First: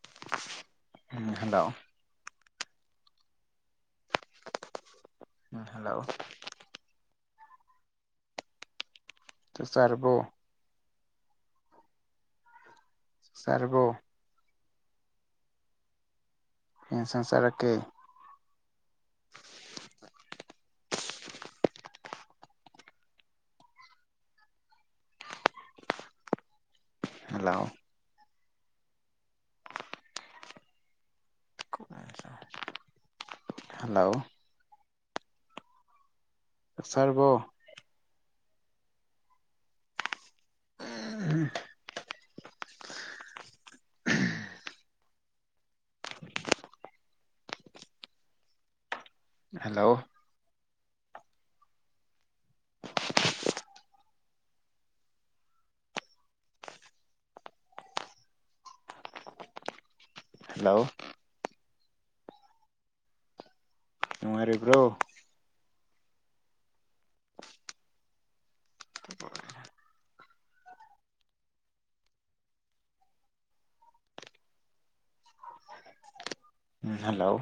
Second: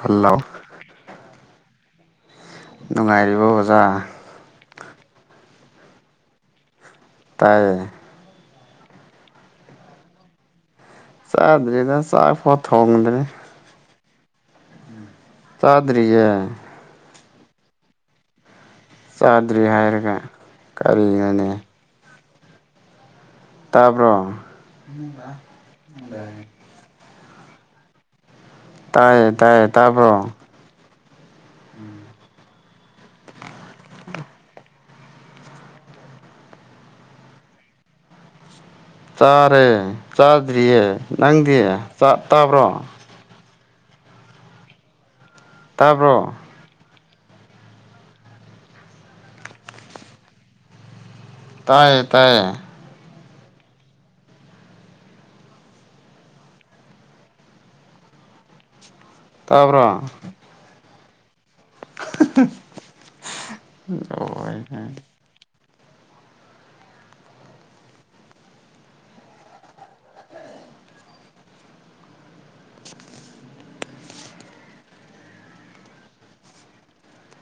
hello ꯎꯝ hello ꯅꯨꯡꯉꯥꯏꯔꯤꯕ ꯑꯣꯖꯥ ꯎꯝ hello ꯇꯥꯏ ꯇ ꯆꯔꯔꯕꯣ ꯆꯥꯗ꯭ꯔꯔꯤꯗ ꯆ ꯐꯠ ꯍꯣꯡꯉꯗ꯭ꯔꯦ ꯆꯥꯛ ꯆꯥꯔꯕꯣ ꯇꯥꯗꯔꯤ ꯁꯪꯁꯔꯛꯀꯦ ꯆꯥꯗ꯭ꯔꯤ ꯍꯥꯏꯔꯒ ꯀꯔꯤꯅꯣꯅꯦ ꯇꯥꯔꯕꯔꯣ ꯍꯂꯑꯣ ꯇꯥꯏꯌꯦ ꯇꯥꯏꯌꯦ ꯇꯥꯄꯣ ꯍꯂꯣ ꯆꯔꯔꯕꯣ ꯆꯥꯔꯦ ꯆꯥꯗ꯭ꯔꯤꯌꯦ ꯅꯪꯗꯤ ꯆꯥꯛ ꯇꯥꯕ꯭ꯔꯣ ꯇꯥꯔꯕꯣ ꯍꯜꯂꯣ ꯇꯥꯏꯌꯦ ꯇꯥꯏꯌꯦ ꯇꯞ꯭ꯔꯣ ꯍꯜꯂꯣ ꯍ ꯅꯨꯡꯉꯥꯏꯔꯤꯕ꯭ꯔꯣ ꯍ ꯎꯝ ꯍꯜꯂꯣ